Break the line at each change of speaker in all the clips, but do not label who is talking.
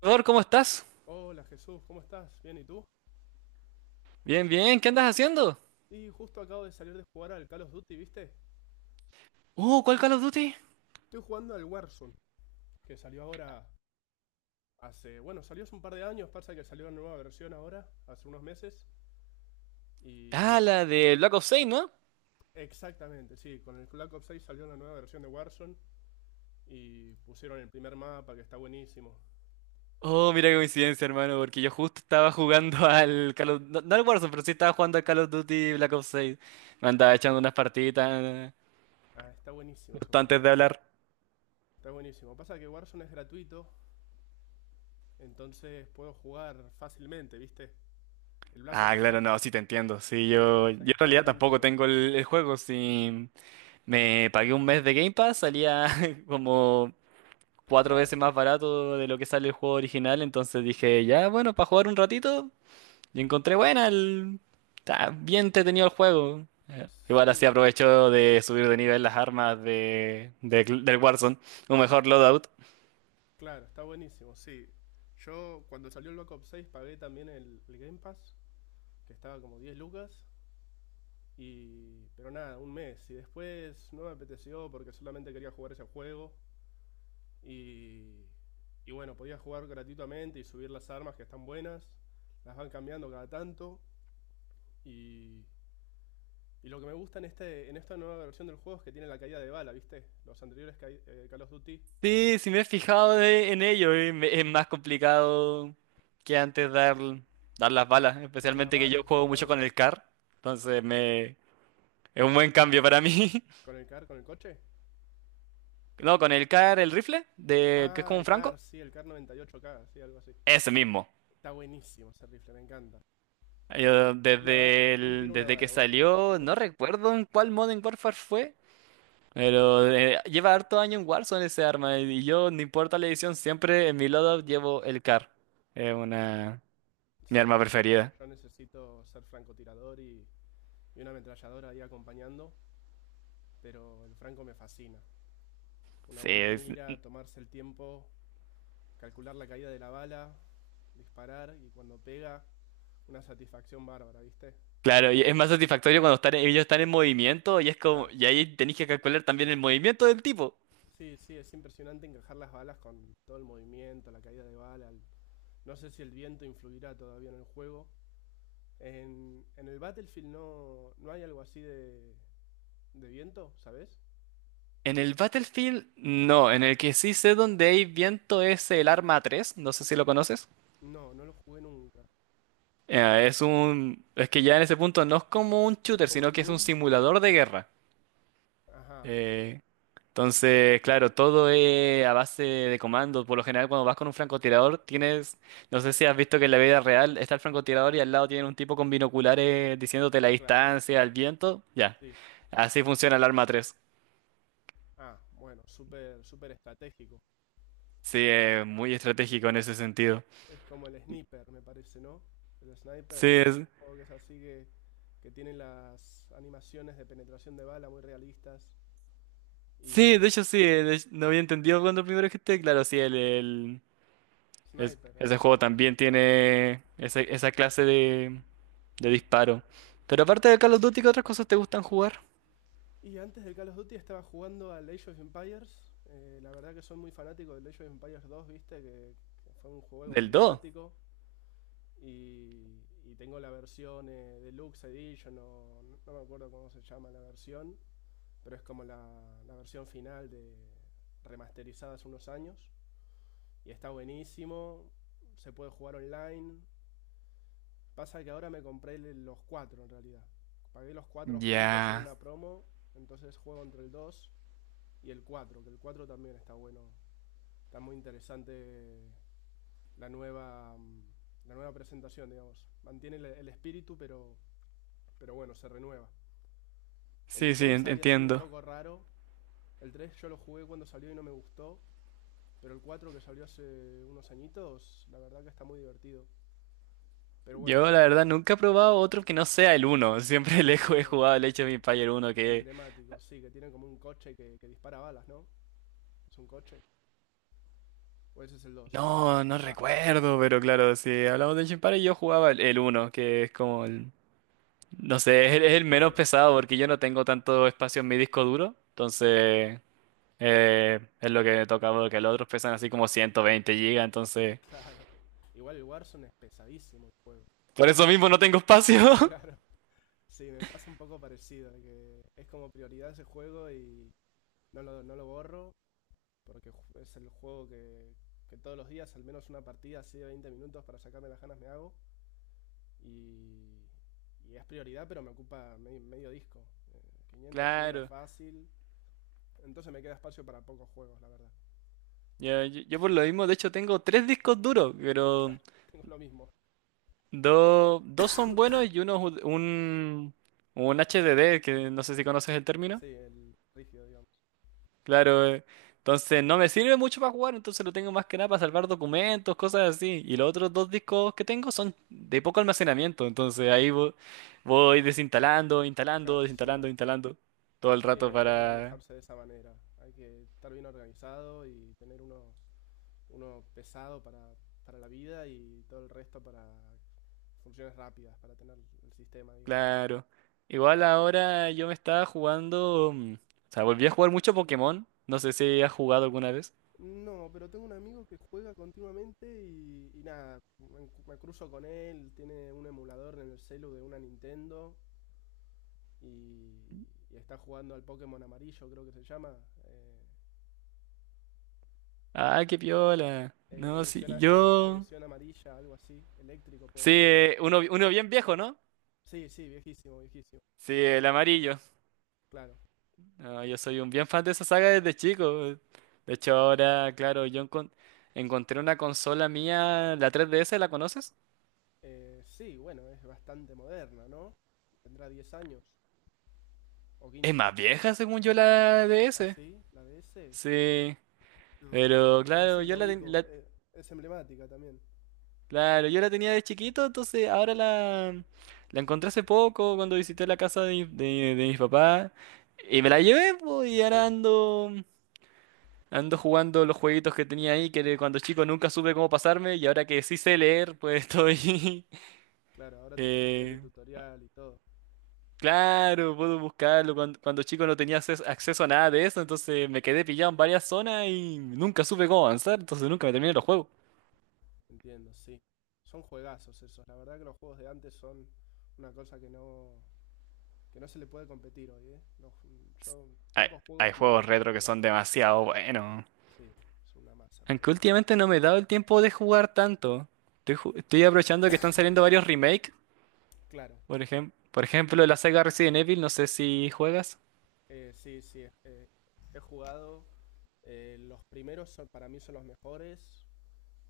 Salvador, ¿cómo estás?
Hola Jesús, ¿cómo estás? Bien, ¿y tú?
Bien, bien, ¿qué andas haciendo?
Y justo acabo de salir de jugar al Call of Duty, ¿viste?
¿Cuál Call of Duty?
Estoy jugando al Warzone, que salió ahora hace, bueno, salió hace un par de años. Pasa que salió una nueva versión ahora, hace unos meses. Y
Ah, la de Black Ops 6, ¿no?
exactamente, sí, con el Black Ops 6 salió una nueva versión de Warzone y pusieron el primer mapa que está buenísimo.
Oh, mira qué coincidencia, hermano, porque yo justo estaba jugando al Call of... No, no al Warzone, pero sí estaba jugando al Call of Duty Black Ops 6. Me andaba echando unas partiditas
Ah, está buenísimo ese
justo
juego.
antes de hablar.
Está buenísimo. Pasa que Warzone es gratuito, entonces puedo jugar fácilmente, ¿viste? El Black
Ah,
Ops
claro,
6,
no, sí te entiendo. Sí,
el Black
yo,
Ops
yo
6
en
cada
realidad tampoco
tanto,
tengo el juego. Si me pagué un mes de Game Pass, salía como cuatro
claro.
veces más barato de lo que sale el juego original. Entonces dije, ya, bueno, para jugar un ratito. Y encontré buena Está bien entretenido el juego. Igual así
Sí,
aprovecho de subir de nivel las armas del Warzone. Un mejor loadout.
claro, está buenísimo, sí. Yo cuando salió el Black Ops 6 pagué también el Game Pass, que estaba como 10 lucas, y pero nada, un mes. Y después no me apeteció porque solamente quería jugar ese juego. Y, y bueno, podía jugar gratuitamente y subir las armas que están buenas, las van cambiando cada tanto. Y, y lo que me gusta en esta nueva versión del juego es que tiene la caída de bala, ¿viste? Los anteriores Call of Duty,
Sí, sí me he fijado en ello. Es más complicado que antes dar las balas.
dar las
Especialmente que yo
balas,
juego mucho con
exactamente.
el CAR. Entonces me, es un buen cambio para mí.
Con el car, con el coche.
No, con el CAR, el rifle, de, que es
Ah,
como un
el CAR,
franco.
sí, el CAR 98K, sí, algo así.
Ese mismo.
Está buenísimo ese rifle, me encanta.
Yo
Una ba-
desde,
un tiro, una
desde que
bala, una cosa así como
salió,
es.
no recuerdo en cuál Modern Warfare fue. Pero lleva harto año en Warzone ese arma y yo, no importa la edición, siempre en mi loadout llevo el CAR. Es una... Mi
Sí,
arma
sí.
preferida.
Yo necesito ser francotirador y una ametralladora ahí acompañando, pero el franco me fascina. Una
Sí,
buena mira, tomarse el tiempo, calcular la caída de la bala, disparar y cuando pega, una satisfacción bárbara, ¿viste?
claro, y es más satisfactorio cuando están, ellos están en movimiento y es como...
Claro.
Y ahí tenéis que calcular también el movimiento del tipo.
Sí, sí, es impresionante encajar las balas con todo el movimiento, la caída de bala. No sé si el viento influirá todavía en el juego. En el Battlefield no, no hay algo así de viento, ¿sabes?
En el Battlefield, no. En el que sí sé dónde hay viento es el arma tres, no sé si lo conoces.
No, no lo jugué nunca.
Es que ya en ese punto no es como un
Es
shooter,
como un
sino que es un
Doom.
simulador de guerra.
Ajá,
Eh, entonces, claro, todo es a base de comandos. Por lo general, cuando vas con un francotirador, tienes, no sé si has visto que en la vida real está el francotirador y al lado tiene un tipo con binoculares diciéndote la
claro,
distancia, el viento. Ya,
sí.
así funciona el arma tres.
Ah, bueno, súper, súper estratégico.
Sí, es muy estratégico en ese sentido.
Es como el Sniper, me parece, ¿no? El
Sí,
Sniper. Hay un juego que es así que tiene las animaciones de penetración de bala muy realistas. Y
sí, de hecho, no había entendido cuando primero esté. Claro, sí,
Sniper,
ese
algo así
juego
se llama.
también tiene esa clase de disparo. Pero aparte de Call of Duty, ¿qué otras cosas te gustan jugar?
Y antes del Call of Duty estaba jugando al Age of Empires. La verdad que soy muy fanático del Age of Empires 2, viste, que fue un juego
Del do.
emblemático. Y tengo la versión Deluxe Edition, o no, no me acuerdo cómo se llama la versión, pero es como la versión final de remasterizada hace unos años. Y está buenísimo, se puede jugar online. Pasa que ahora me compré los cuatro en realidad. Pagué los cuatro juntos en
Ya.
una promo, entonces juego entre el dos y el cuatro, que el 4 también está bueno. Está muy interesante la nueva, mm, la nueva presentación, digamos. Mantiene el espíritu, pero bueno, se renueva. El
Sí, sí,
3 había sido un
entiendo.
poco raro. El tres yo lo jugué cuando salió y no me gustó. Pero el 4 que salió hace unos añitos, la verdad que está muy divertido. Pero bueno,
Yo
yo
la verdad nunca he probado otro que no sea el uno. Siempre
el
he
uno
jugado el Age of Empires uno que
emblemático, sí, que tiene como un coche que dispara balas, ¿no? Es un coche. O ese es el dos. No.
no, no
Ah,
recuerdo, pero claro, si hablamos de Age of Empires yo jugaba el uno que es como el no sé, es es
sí, el
el menos
primero.
pesado porque yo no tengo tanto espacio en mi disco duro, entonces es lo que me toca porque los otros pesan así como 120 gigas, entonces
Claro. Igual el Warzone es pesadísimo el juego.
por eso mismo no tengo espacio.
Claro, sí, me pasa un poco parecido, que es como prioridad ese juego y no lo borro, porque es el juego que todos los días, al menos una partida así de 20 minutos para sacarme las ganas me hago, y, y es prioridad, pero me ocupa medio disco, 500 gigas
Claro.
fácil, entonces me queda espacio para pocos juegos, la verdad.
Yo por
Sí,
lo mismo, de hecho, tengo tres discos duros, pero
claro, tengo lo mismo,
dos son buenos y uno es un HDD, que no sé si conoces el término.
sí, el rígido, digamos.
Claro, entonces no me sirve mucho para jugar, entonces lo tengo más que nada para salvar documentos, cosas así. Y los otros dos discos que tengo son de poco almacenamiento, entonces ahí voy
Claro, sí,
desinstalando, instalando todo el
sí,
rato
hay que
para...
manejarse de esa manera, hay que estar bien organizado y tener uno pesado para la vida y todo el resto para funciones rápidas, para tener el sistema, digamos.
Claro. Igual ahora yo me estaba jugando. O sea, volví a jugar mucho Pokémon. No sé si has jugado alguna vez.
No, pero tengo un amigo que juega continuamente y nada, me cruzo con él, tiene un emulador en el celu de una Nintendo y, y está jugando al Pokémon amarillo, creo que se llama. eh,
Ah, qué piola.
eh,
No, sí,
edición, a- edi-
yo.
edición amarilla, algo así, eléctrico puede
Sí,
ser.
uno, uno bien viejo, ¿no?
Sí, sí, viejísimo, viejísimo,
Sí, el amarillo.
claro.
No, yo soy un bien fan de esa saga desde chico. De hecho, ahora, claro, encontré una consola mía, la 3DS, ¿la conoces?
Sí, bueno, es bastante moderna, ¿no? Tendrá 10 años, o
Es
15.
más vieja, según yo, la
¿Ah,
DS.
sí? ¿La de ese?
Sí,
No, bueno.
pero
Pero
claro,
sí,
yo
la
la, ten-
ubico.
la-
Es emblemática también.
claro, yo la tenía de chiquito, entonces ahora la encontré hace poco cuando visité la casa de, de mis papás y me la llevé, po,
Y
y ahora
sí,
ando, ando jugando los jueguitos que tenía ahí que de cuando chico nunca supe cómo pasarme y ahora que sí sé leer, pues estoy...
claro, ahora te podés leer el
eh,
tutorial y todo.
claro, puedo buscarlo. Cuando chico no tenía acceso a nada de eso, entonces me quedé pillado en varias zonas y nunca supe cómo avanzar, entonces nunca me terminé los juegos.
Entiendo, sí. Son juegazos esos. La verdad que los juegos de antes son una cosa que no se le puede competir hoy, ¿eh? Yo,
Hay,
Pocos
hay
juegos me
juegos retro que
superan.
son demasiado buenos.
Sí, es una masa todos
Aunque
los juegos.
últimamente no me he dado el tiempo de jugar tanto. Estoy aprovechando que están saliendo varios remakes.
Claro,
Por ejemplo, la saga Resident Evil, no sé si juegas.
sí, sí. He jugado. Los primeros para mí son los mejores.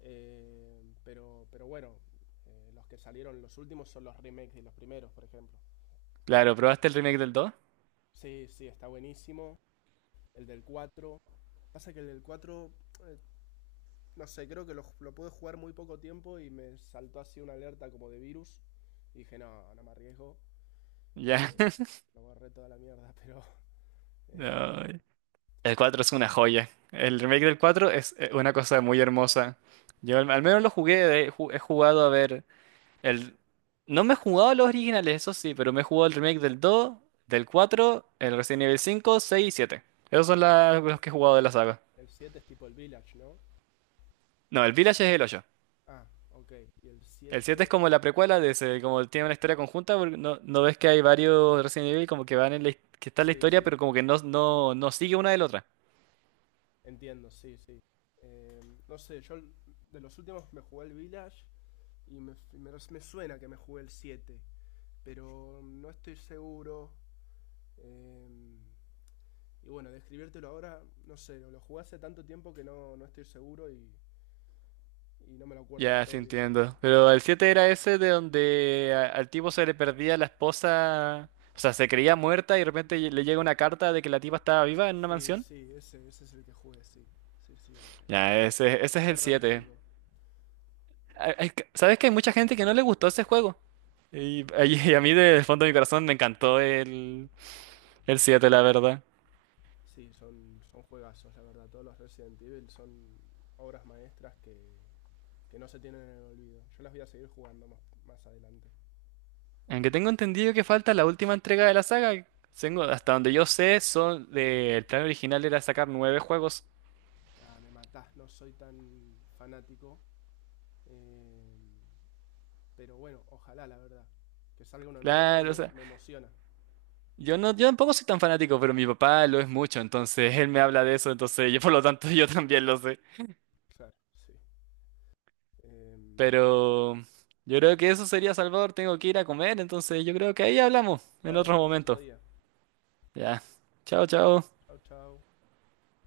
Pero bueno, los que salieron los últimos son los remakes de los primeros, por ejemplo.
Claro, ¿probaste el remake del 2?
Sí, sí, está buenísimo. El del 4 Pasa que el del cuatro, eh, no sé, creo que lo pude jugar muy poco tiempo y me saltó así una alerta como de virus. Y dije, no, no me arriesgo.
Ya.
eh, lo borré toda la mierda. Pero eh,
No, el 4 es una joya. El remake del cuatro es una cosa muy hermosa. Al menos lo jugué, he jugado a ver el... No me he jugado a los originales, eso sí, pero me he jugado el remake del 2, del 4, el Resident Evil 5, 6 y 7. Esos son los que he jugado de la saga.
el 7 es tipo el Village, ¿no?
No, el Village es el 8.
Ah, ok. Y el
El 7 es
siete,
como la precuela de ese, como tiene una historia conjunta, porque no, no ves que hay varios Resident Evil como que van en la, que está en la
sí,
historia,
sí,
pero como que no, no, no sigue una de la otra.
entiendo, sí, sí. Eh, no sé, yo de los últimos me jugué el Village y me suena que me jugué el 7 pero no estoy seguro. Eh, y bueno, describírtelo ahora, no sé, lo jugué hace tanto tiempo que no estoy seguro y no me lo acuerdo del
Ya, sí
todo bien.
entiendo. Pero el 7 era ese de donde al tipo se le perdía la esposa, o sea, se creía muerta y de repente le llega una carta de que la tipa estaba viva en una
Sí,
mansión.
sí, ese es el que jugué, sí. Sí, sí,
Ya,
es
ese es el 7.
terrorífico.
¿Sabes que hay mucha gente que no le gustó ese juego? Y, y a mí del fondo de mi corazón me encantó el 7, la verdad.
Sí, son juegazos, la verdad. Todos los Resident Evil son obras maestras que no se tienen en el olvido. Yo las voy a seguir jugando más adelante.
Aunque tengo entendido que falta la última entrega de la saga. Tengo, hasta donde yo sé, son el plan original era sacar nueve juegos.
Ah, me matás, no soy tan fanático, Eh, pero bueno, ojalá, la verdad. Que salga uno nuevo
Claro, o
me,
sea,
me emociona.
yo no, yo tampoco soy tan fanático, pero mi papá lo es mucho, entonces él me habla de eso, entonces yo por lo tanto yo también lo sé.
Claro, sí. Eh,
Pero yo creo que eso sería, Salvador, tengo que ir a comer, entonces yo creo que ahí hablamos en
dale,
otro
hablemos otro
momento.
día.
Ya. Chao, chao.
Chao, chao.